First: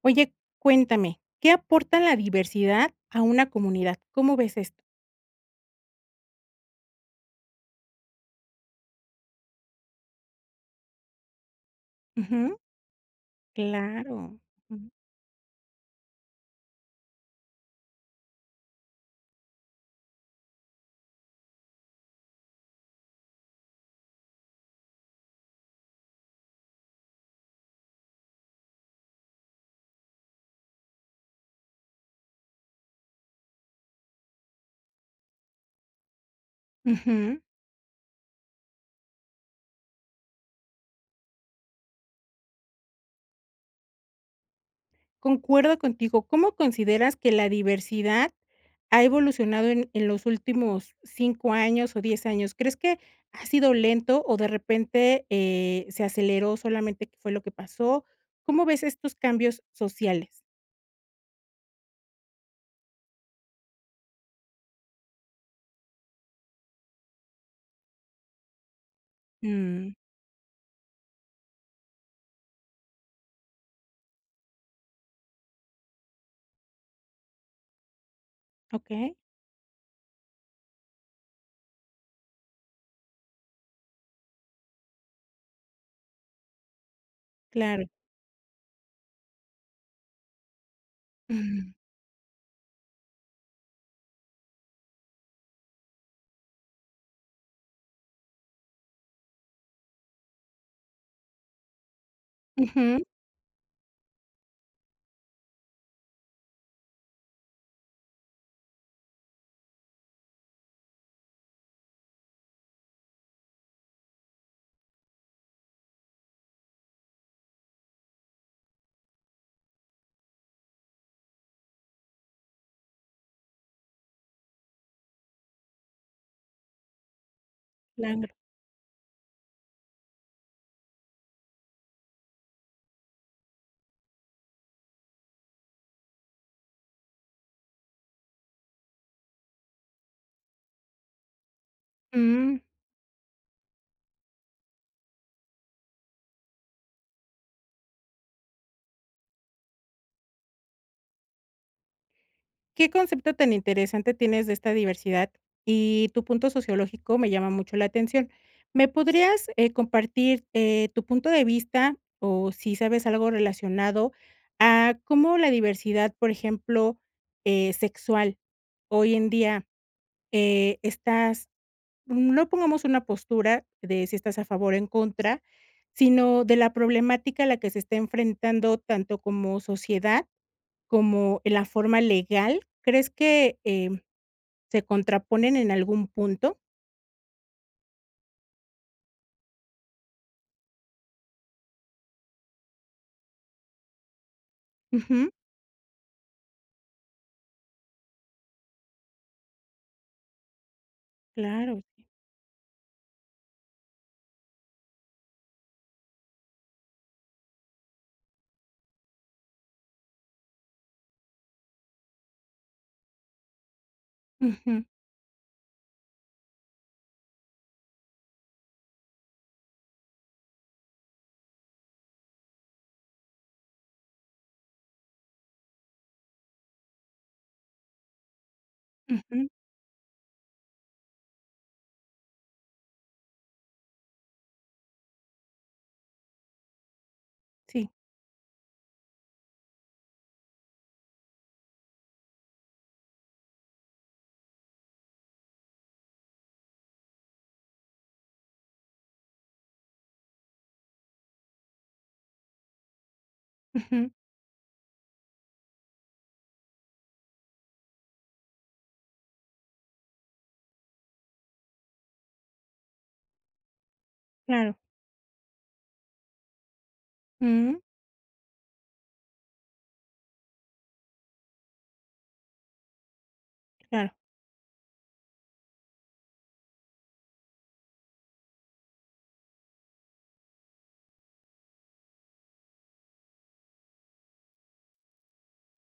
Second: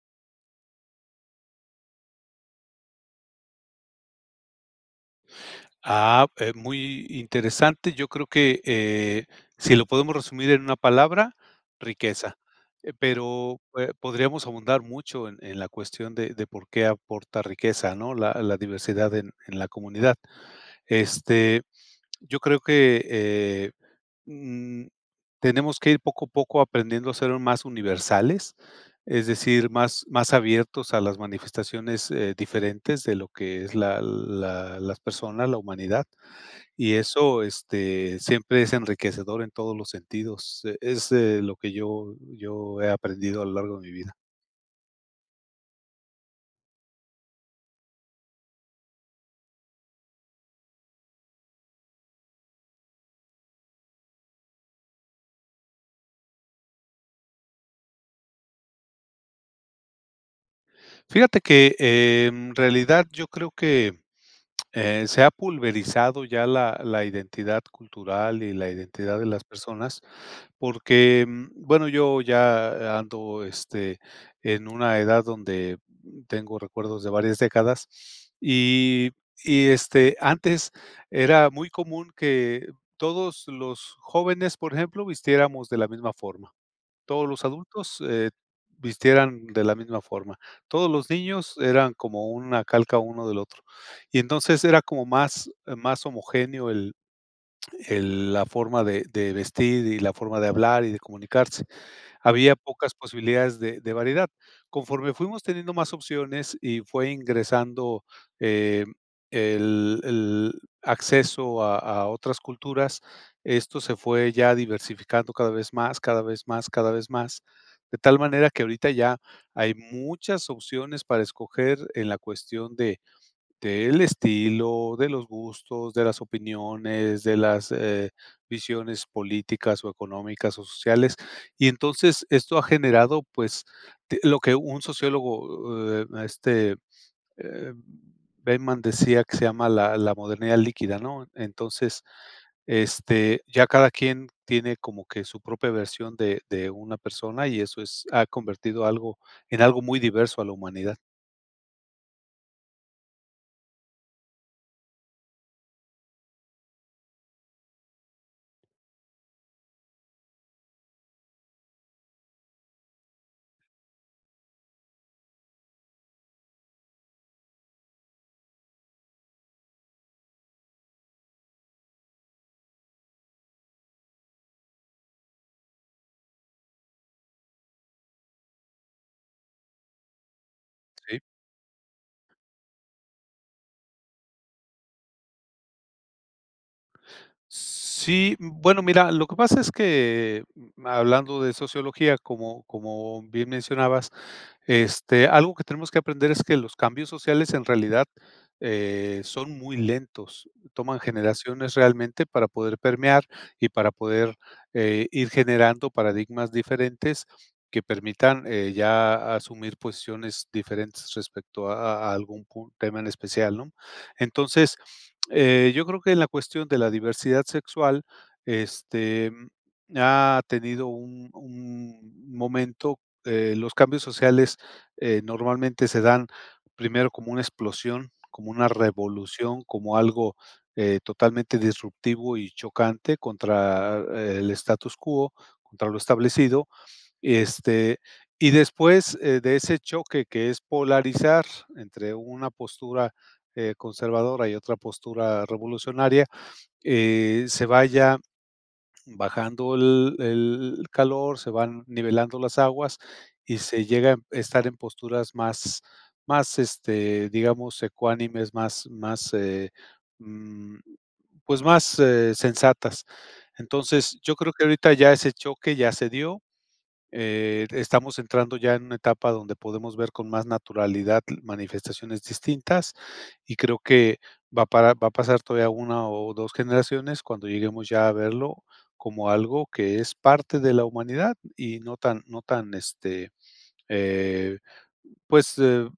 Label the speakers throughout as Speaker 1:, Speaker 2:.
Speaker 1: Oye, cuéntame, ¿qué aporta la diversidad a una comunidad? ¿Cómo ves esto?
Speaker 2: Ah, muy interesante. Yo creo que, si lo podemos resumir en una palabra, riqueza.
Speaker 1: Ujú,
Speaker 2: Pero,
Speaker 1: claro.
Speaker 2: podríamos abundar
Speaker 1: Ujú.
Speaker 2: mucho en la cuestión de por qué aporta riqueza, ¿no? La diversidad en la comunidad. Este yo creo que, mm, tenemos que ir poco a poco aprendiendo a ser más universales, es decir, más abiertos a las manifestaciones, diferentes de lo que es la la las personas, la humanidad, y
Speaker 1: Ujú.
Speaker 2: eso, siempre es enriquecedor en todos los sentidos, es, lo que yo he aprendido a lo largo de mi vida.
Speaker 1: Concuerdo contigo. ¿Cómo consideras que la diversidad ha evolucionado en los últimos 5 años o 10 años? ¿Crees que ha sido lento o de repente se aceleró solamente que fue lo que pasó? ¿Cómo ves estos cambios sociales?
Speaker 2: Fíjate que, en realidad, yo creo que se ha pulverizado ya la identidad cultural y la identidad de las
Speaker 1: Mm,
Speaker 2: personas, porque, bueno, yo ya ando, en una edad donde tengo recuerdos de varias décadas
Speaker 1: ok,
Speaker 2: y y, antes era muy común que todos los jóvenes, por ejemplo, vistiéramos de la misma forma. Todos los
Speaker 1: claro.
Speaker 2: adultos, vistieran de la misma forma. Todos los niños
Speaker 1: Ujú,
Speaker 2: eran como una calca uno del otro. Y entonces era como más más homogéneo el la forma de vestir y la forma de hablar y de comunicarse. Había pocas
Speaker 1: ujú,
Speaker 2: posibilidades de variedad. Conforme fuimos teniendo más opciones y fue ingresando, eh, el acceso a otras culturas, esto se fue ya diversificando cada vez más, cada vez más, cada vez más, de tal manera que ahorita ya hay muchas opciones para escoger en la cuestión de del estilo, de los gustos, de las opiniones, de las,
Speaker 1: claro.
Speaker 2: visiones políticas o económicas o sociales. Y entonces esto ha generado, pues, te lo que un sociólogo, eh, Bateman decía que se llama la modernidad líquida, ¿no? Entonces, ya cada quien tiene como que su propia versión de una persona y eso es ha convertido algo en algo muy diverso a la humanidad,
Speaker 1: ¿Qué concepto tan interesante tienes de esta diversidad? Y tu punto sociológico me llama mucho la atención. ¿Me podrías, compartir, tu punto de vista, o si sabes algo relacionado a cómo la diversidad, por ejemplo, sexual, hoy en día, estás no pongamos una postura de si estás a favor o en contra, sino de la problemática a la que se está enfrentando tanto como sociedad
Speaker 2: ¿sí?
Speaker 1: como en la forma legal? ¿Crees que, se contraponen en algún punto?
Speaker 2: Sí, bueno, mira, lo que pasa es que, hablando de sociología, como bien mencionabas,
Speaker 1: Ujú,
Speaker 2: algo que tenemos que aprender es que los cambios sociales en realidad, son muy lentos, toman generaciones
Speaker 1: claro, sí.
Speaker 2: realmente para poder permear y para poder, ir generando paradigmas diferentes que permitan, ya asumir posiciones diferentes respecto a algún pun tema en especial, ¿no? Entonces,
Speaker 1: Ujú,
Speaker 2: yo creo que en la cuestión de la diversidad sexual, este, ha tenido un momento. Los cambios sociales normalmente se dan primero como una explosión, como una
Speaker 1: ujú,
Speaker 2: revolución, como algo totalmente disruptivo y chocante contra el status quo, contra lo establecido.
Speaker 1: sí,
Speaker 2: Este, y después de ese choque que es polarizar entre una postura conservadora y otra postura revolucionaria, se vaya bajando el calor, se van nivelando las aguas y se
Speaker 1: ujú,
Speaker 2: llega a estar en posturas más más, digamos, ecuánimes, más, mm, pues, más, sensatas. Entonces, yo creo que
Speaker 1: claro,
Speaker 2: ahorita ya ese choque ya se dio. Eh,
Speaker 1: mm,
Speaker 2: estamos entrando ya en una etapa donde podemos ver con más naturalidad manifestaciones distintas, y creo
Speaker 1: claro,
Speaker 2: que va a pasar todavía una o dos generaciones cuando lleguemos ya a verlo como algo que es parte de la humanidad y no tan eh, pues eh,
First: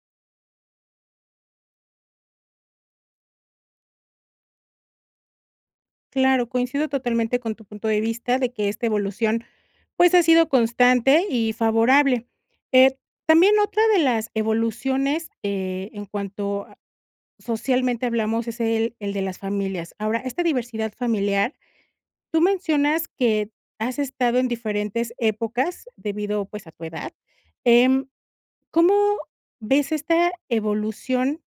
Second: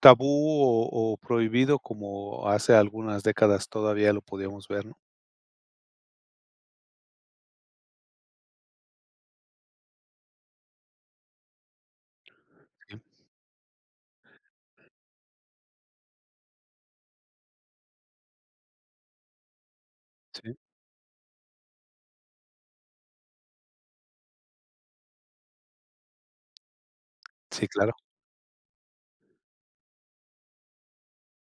Speaker 2: tabú o prohibido como hace algunas décadas todavía lo podíamos ver, ¿no?
Speaker 1: claro, coincido totalmente con tu punto de vista de que esta evolución, pues, ha sido constante y favorable. Eh,
Speaker 2: Sí,
Speaker 1: También otra de las evoluciones, en cuanto a socialmente hablamos, es el de las familias. Ahora, esta
Speaker 2: sí,
Speaker 1: diversidad familiar. Tú mencionas que has estado en diferentes épocas debido, pues, a tu edad.
Speaker 2: sí, claro.
Speaker 1: Em, ¿Cómo ves esta evolución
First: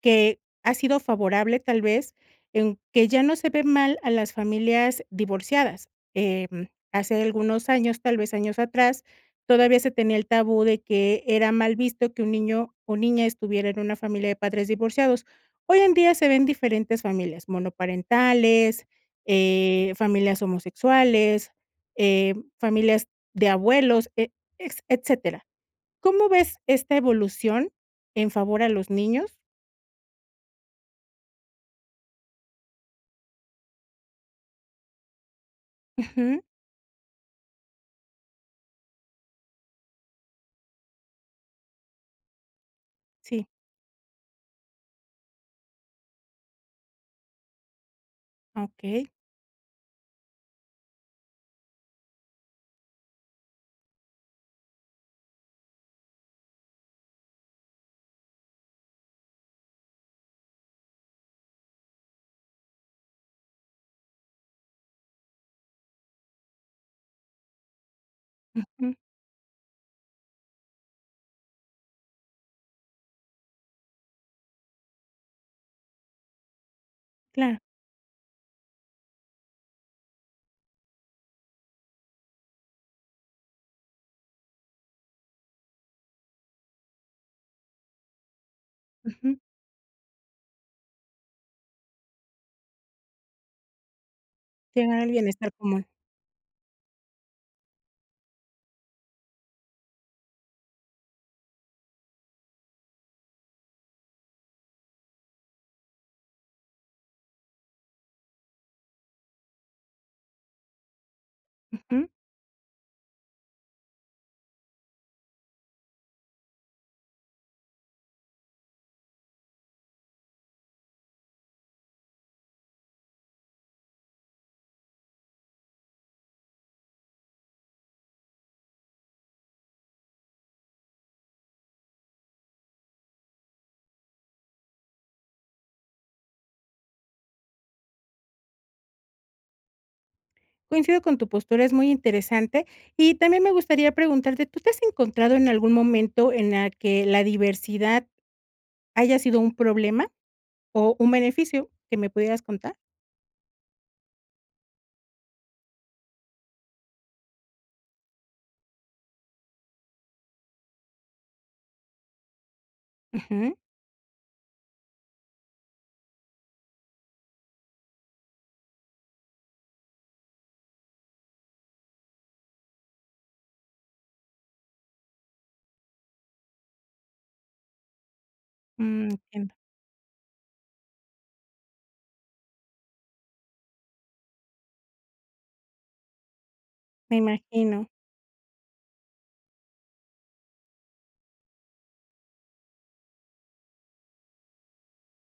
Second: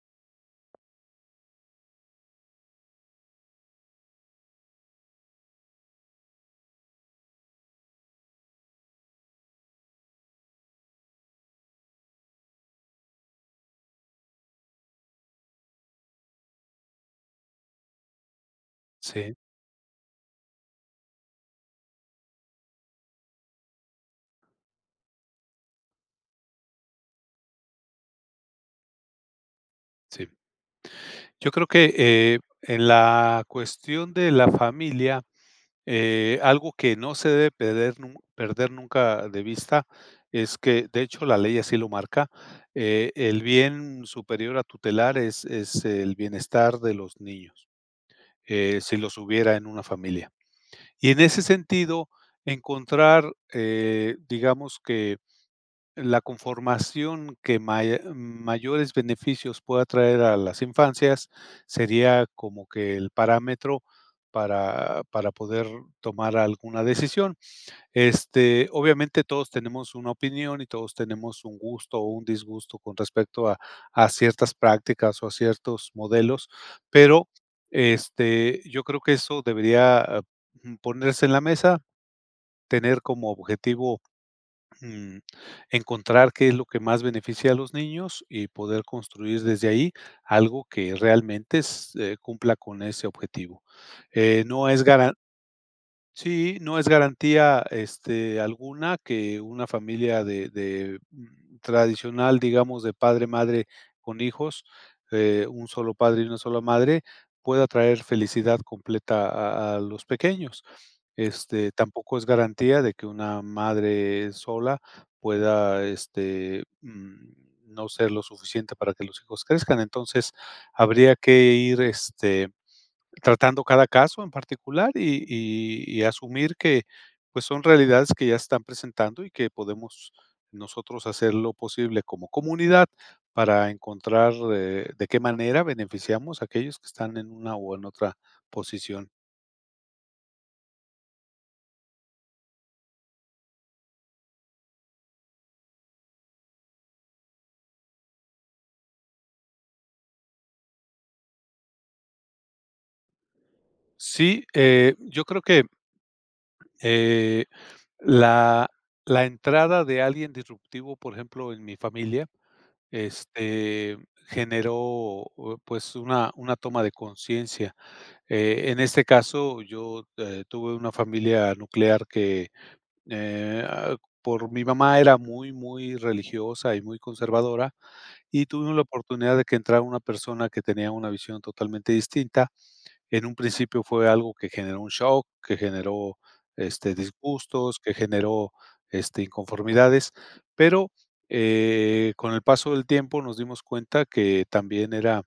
Speaker 1: que ha sido favorable, tal vez, en que ya no se ve mal a las familias divorciadas? Hace algunos años, tal vez años atrás, todavía se tenía el tabú de que era mal visto que un niño o niña estuviera en una familia de padres divorciados. Hoy en día se ven diferentes familias, monoparentales,
Speaker 2: Sí,
Speaker 1: familias homosexuales, familias de abuelos, e ex etcétera. ¿Cómo ves esta evolución en favor a los niños?
Speaker 2: sí. Yo creo que, en la cuestión de la familia,
Speaker 1: Ujú.
Speaker 2: algo que no se debe perder nunca de vista es que, de hecho, la ley así lo marca, el
Speaker 1: Sí,
Speaker 2: bien superior a tutelar es el bienestar de los niños, si
Speaker 1: okey,
Speaker 2: los hubiera en una familia. Y en ese sentido, encontrar, digamos que la conformación que maya mayores beneficios pueda traer a las infancias sería como que el parámetro para poder tomar alguna decisión. Este,
Speaker 1: ujú,
Speaker 2: obviamente todos tenemos una opinión y todos tenemos un gusto o un disgusto con respecto a ciertas prácticas o a ciertos modelos, pero,
Speaker 1: claro,
Speaker 2: yo creo que eso debería, ponerse en la mesa, tener como objetivo, mm, encontrar qué es lo que más beneficia a los niños y poder
Speaker 1: ujú,
Speaker 2: construir desde ahí algo que realmente s cumpla con ese objetivo. No es
Speaker 1: llegar al
Speaker 2: garan
Speaker 1: bienestar común,
Speaker 2: Sí, no es garantía, alguna que una familia de, tradicional, digamos, de padre, madre con hijos, un solo padre y una sola madre, pueda traer felicidad completa a los pequeños. Este,
Speaker 1: ujú.
Speaker 2: tampoco es garantía de que una madre sola pueda, no ser lo suficiente para que los hijos crezcan. Entonces, habría que ir, tratando cada caso en particular y asumir que, pues, son realidades que ya están presentando y que podemos nosotros hacer lo posible como comunidad para encontrar, de qué manera beneficiamos a aquellos que están en una o en otra posición.
Speaker 1: Coincido con tu postura, es muy interesante. Y también me gustaría preguntarte, ¿tú te has encontrado en algún momento en la que la diversidad haya sido un problema o un beneficio que me pudieras contar?
Speaker 2: Sí, yo creo que, eh, la la entrada de alguien disruptivo, por ejemplo, en mi familia,
Speaker 1: Ujú,
Speaker 2: este, generó, pues, una toma de conciencia. En este caso, yo, tuve una familia nuclear que, eh, ah, por mi mamá era muy, muy religiosa y muy conservadora, y tuvimos la
Speaker 1: mm,
Speaker 2: oportunidad de
Speaker 1: entiendo,
Speaker 2: que entrara una persona que tenía una visión totalmente distinta. En un principio fue algo que generó un shock, que generó,
Speaker 1: me
Speaker 2: disgustos,
Speaker 1: imagino,
Speaker 2: que generó, inconformidades, pero, con el paso del tiempo nos dimos cuenta que también era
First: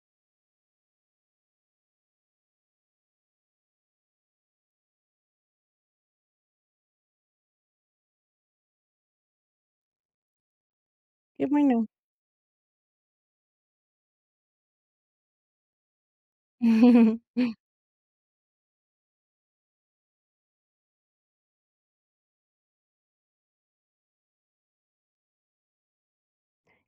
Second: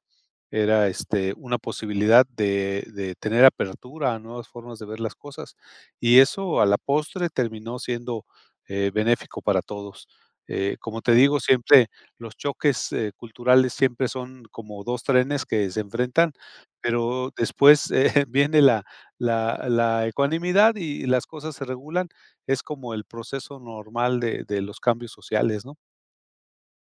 Speaker 2: era, este, una posibilidad de tener apertura a nuevas formas de ver las cosas, y eso a la postre terminó siendo, benéfico para todos. Como te digo,
Speaker 1: qué bueno.
Speaker 2: siempre los choques, culturales siempre son como 2 trenes que se enfrentan, pero después, viene la ecuanimidad y las cosas se regulan. Es como el proceso normal de los cambios sociales, ¿no?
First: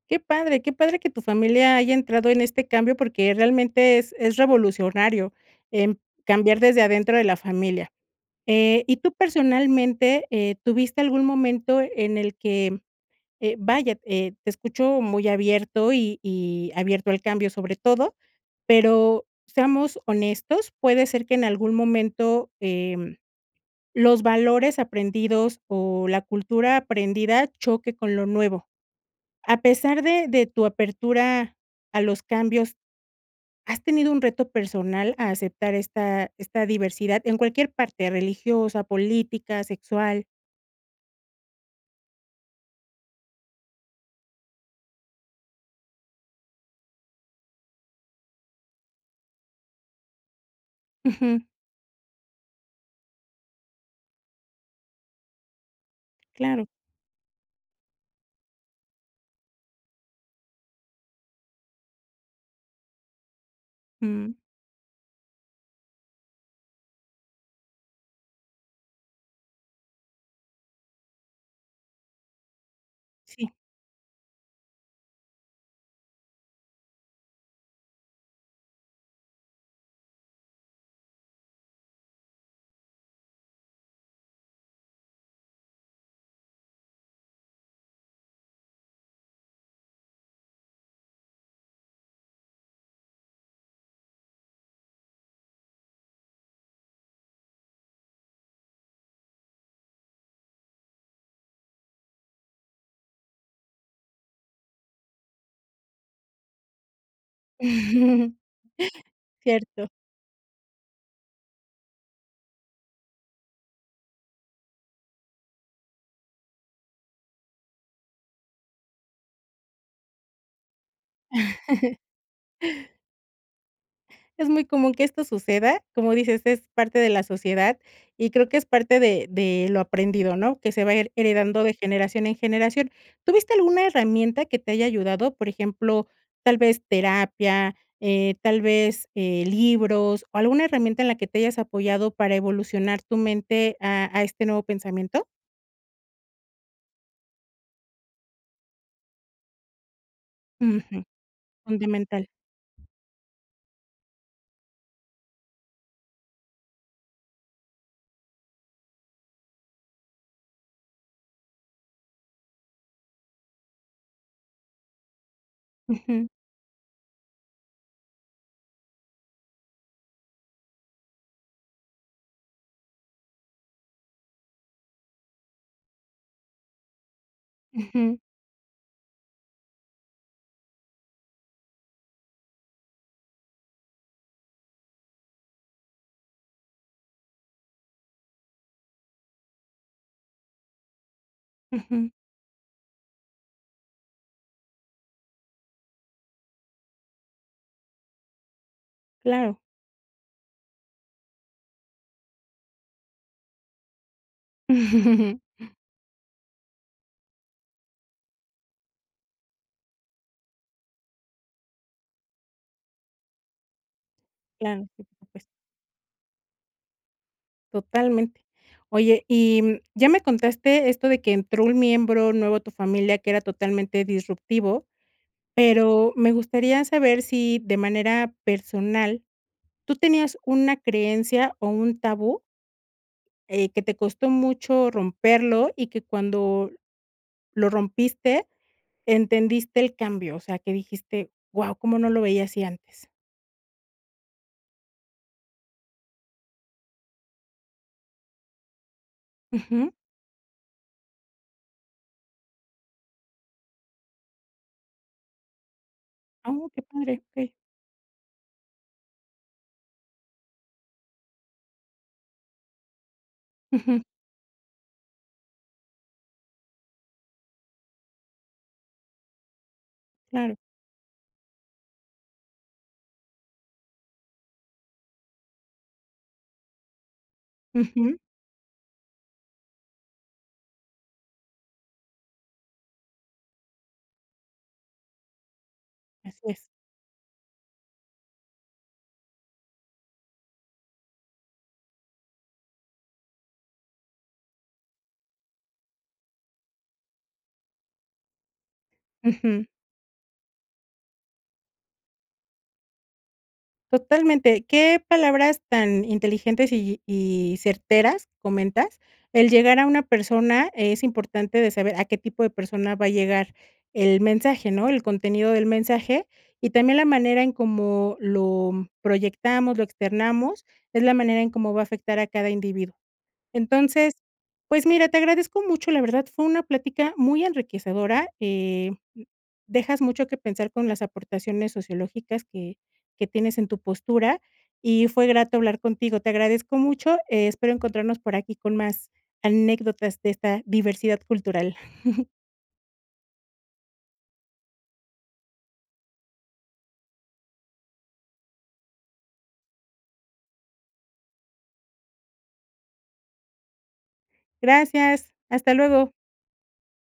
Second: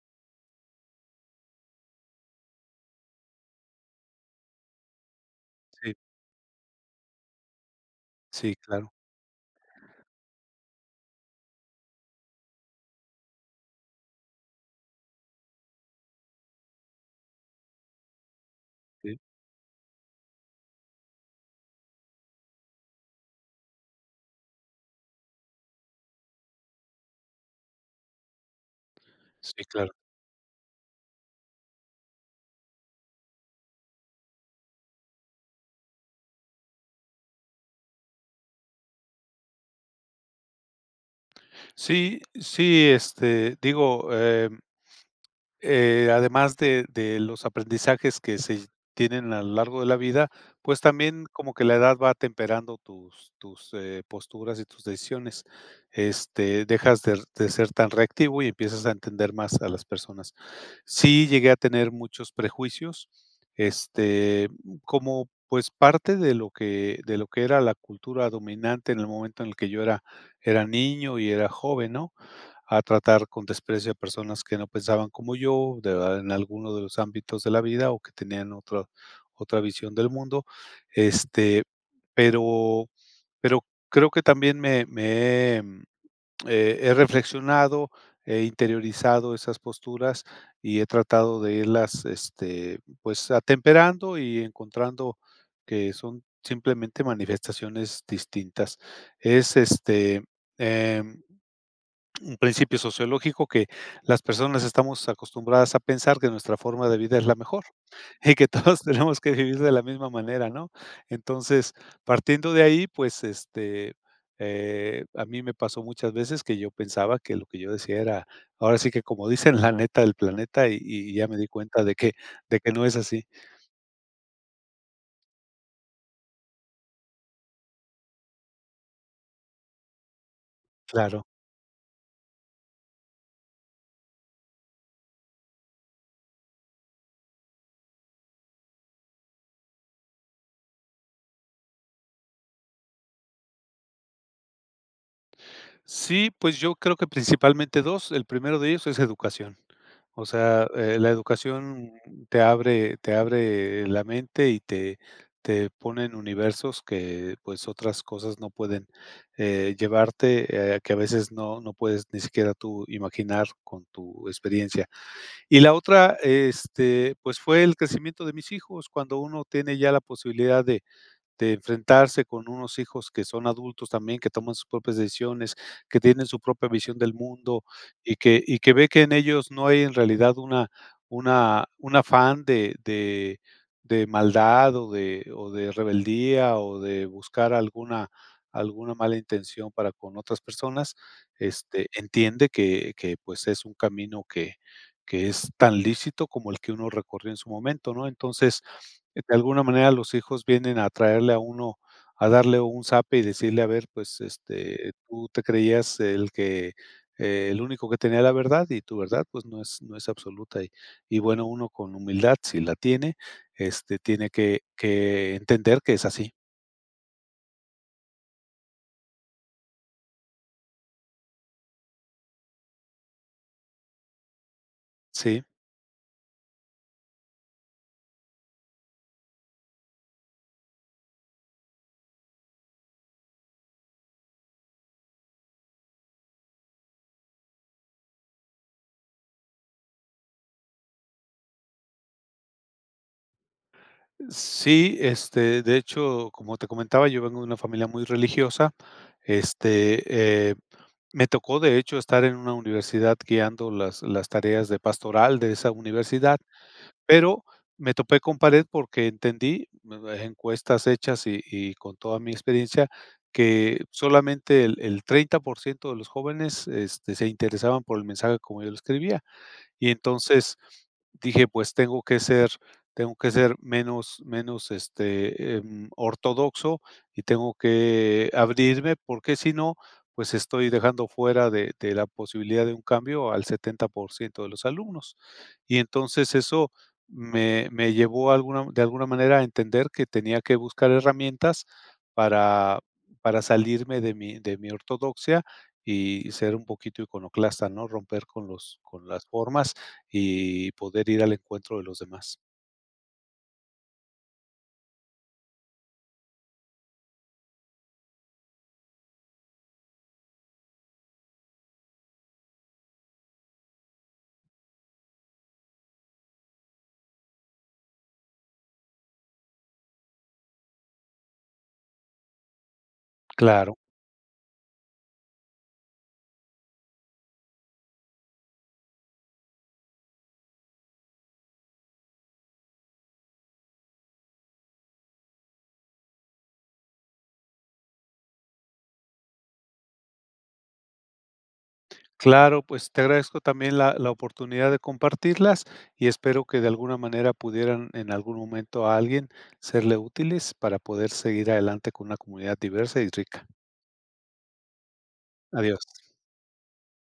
Speaker 1: Qué padre que tu familia haya entrado en este cambio, porque realmente es revolucionario,
Speaker 2: Sí,
Speaker 1: em, cambiar desde adentro de la familia.
Speaker 2: sí, claro,
Speaker 1: Y tú personalmente, ¿tuviste algún momento en el que, vaya, te escucho muy abierto y abierto al cambio sobre todo,
Speaker 2: sí,
Speaker 1: pero seamos honestos, puede ser que en algún momento, los valores aprendidos o la cultura aprendida choque con lo nuevo.
Speaker 2: sí,
Speaker 1: A
Speaker 2: claro.
Speaker 1: pesar de tu apertura a los cambios, ¿has tenido un reto personal a aceptar esta diversidad en cualquier parte, religiosa, política, sexual?
Speaker 2: Sí, sí, digo, además de los aprendizajes que se tienen a lo largo de la vida, pues también
Speaker 1: Ujú,
Speaker 2: como que la edad va temperando tus, posturas y tus decisiones. Este,
Speaker 1: claro.
Speaker 2: dejas de ser tan reactivo y empiezas a entender más a las personas. Sí llegué a tener muchos prejuicios,
Speaker 1: Mm.
Speaker 2: este, como, pues, parte de lo que era la cultura dominante en el momento en el que yo era era niño y era joven, ¿no? A tratar con
Speaker 1: Sí.
Speaker 2: desprecio a personas que no pensaban como yo, de verdad, en alguno de los ámbitos de la vida o que tenían otra visión del mundo, este, pero creo que también me he reflexionado, he interiorizado esas posturas y he tratado de irlas, pues, atemperando y encontrando que son simplemente manifestaciones distintas. Es, em un principio sociológico que las personas estamos acostumbradas a pensar que nuestra forma de vida es la mejor y que todos tenemos que vivir de la
Speaker 1: Cierto.
Speaker 2: misma manera, ¿no? Entonces, partiendo de ahí, pues, a mí me pasó muchas veces que yo pensaba que lo que yo decía era, ahora sí que como dicen, la neta del planeta, y ya me di cuenta de que no es así.
Speaker 1: Es muy común que esto suceda, como dices, es parte de la sociedad y creo que es parte de lo aprendido, ¿no? Que se va
Speaker 2: Claro.
Speaker 1: heredando de generación en generación. ¿Tuviste alguna herramienta que te haya ayudado? Por ejemplo, tal vez terapia, tal vez, libros, o alguna herramienta en la que te hayas apoyado para evolucionar tu mente a este nuevo pensamiento.
Speaker 2: Sí, pues yo creo que principalmente 2. El primero de ellos es educación. O sea,
Speaker 1: Ujú,
Speaker 2: la educación
Speaker 1: fundamental.
Speaker 2: te abre la mente y te pone en universos que, pues, otras cosas no pueden, llevarte, que a veces no puedes ni siquiera tú imaginar con tu experiencia. Y la otra,
Speaker 1: Ujú,
Speaker 2: pues, fue el crecimiento de mis hijos. Cuando uno tiene ya la posibilidad de enfrentarse con unos hijos que son adultos también, que toman sus propias decisiones, que tienen su propia visión del mundo, y
Speaker 1: ujú,
Speaker 2: que ve que en ellos no hay en realidad una un afán de maldad o de rebeldía o de buscar alguna mala intención para con otras personas,
Speaker 1: ujú,
Speaker 2: entiende que, pues, es un camino que es tan lícito como el que uno recorrió en su momento, ¿no? Entonces, de
Speaker 1: claro.
Speaker 2: alguna manera los hijos vienen a traerle a uno, a darle un zape y decirle: "A ver, pues, tú te creías el que, el único que tenía la verdad, y tu verdad, pues, no es absoluta". Y bueno, uno con humildad, si la tiene, tiene
Speaker 1: Claro, sí, por
Speaker 2: que
Speaker 1: supuesto,
Speaker 2: entender que es así.
Speaker 1: totalmente. Oye, y, ya me contaste esto de que entró un miembro nuevo a tu familia que era totalmente disruptivo,
Speaker 2: Sí.
Speaker 1: pero me gustaría saber si de manera personal, ¿tú tenías una creencia o un tabú, que te costó mucho romperlo y que cuando lo rompiste entendiste el cambio? O sea, que dijiste: "Guau, cómo no lo veía así antes".
Speaker 2: Sí, de hecho, como te comentaba, yo vengo de una familia muy religiosa.
Speaker 1: Ujú.
Speaker 2: Este, eh, me tocó, de hecho, estar en una universidad guiando las tareas de pastoral de esa universidad,
Speaker 1: Oh, qué padre,
Speaker 2: pero
Speaker 1: okey.
Speaker 2: me topé con pared porque entendí, encuestas hechas y con toda mi experiencia, que
Speaker 1: Ujú,
Speaker 2: solamente el 30% de los jóvenes, se interesaban por el mensaje como yo lo escribía, y
Speaker 1: claro.
Speaker 2: entonces dije, pues tengo que ser menos, ortodoxo, y tengo
Speaker 1: Ujú,
Speaker 2: que abrirme, porque si no, pues estoy dejando fuera de la posibilidad de un cambio al 70% de los alumnos. Y entonces
Speaker 1: así
Speaker 2: eso
Speaker 1: es.
Speaker 2: me llevó alguna de alguna manera a entender que tenía que buscar herramientas para salirme de mi ortodoxia y ser un poquito iconoclasta, ¿no? Romper con los con las
Speaker 1: Ujú,
Speaker 2: formas y poder ir al encuentro de los demás.
Speaker 1: totalmente. Qué palabras tan inteligentes y certeras comentas. El llegar a una persona es importante de saber a qué tipo de persona va a llegar el mensaje, ¿no? El contenido del mensaje y también la manera en cómo lo proyectamos, lo externamos, es la manera en cómo va a afectar a cada individuo.
Speaker 2: Claro,
Speaker 1: Entonces, pues mira, te agradezco mucho, la verdad fue una plática muy enriquecedora, dejas mucho que pensar con las aportaciones sociológicas que tienes en tu postura, y fue grato hablar contigo. Te agradezco mucho, espero encontrarnos por aquí con más anécdotas de esta diversidad cultural.
Speaker 2: claro, pues te agradezco también la oportunidad de compartirlas y espero que de alguna manera pudieran en algún momento a alguien serle útiles para poder seguir adelante con una comunidad diversa y rica.
Speaker 1: Gracias, hasta
Speaker 2: Adiós.
Speaker 1: luego.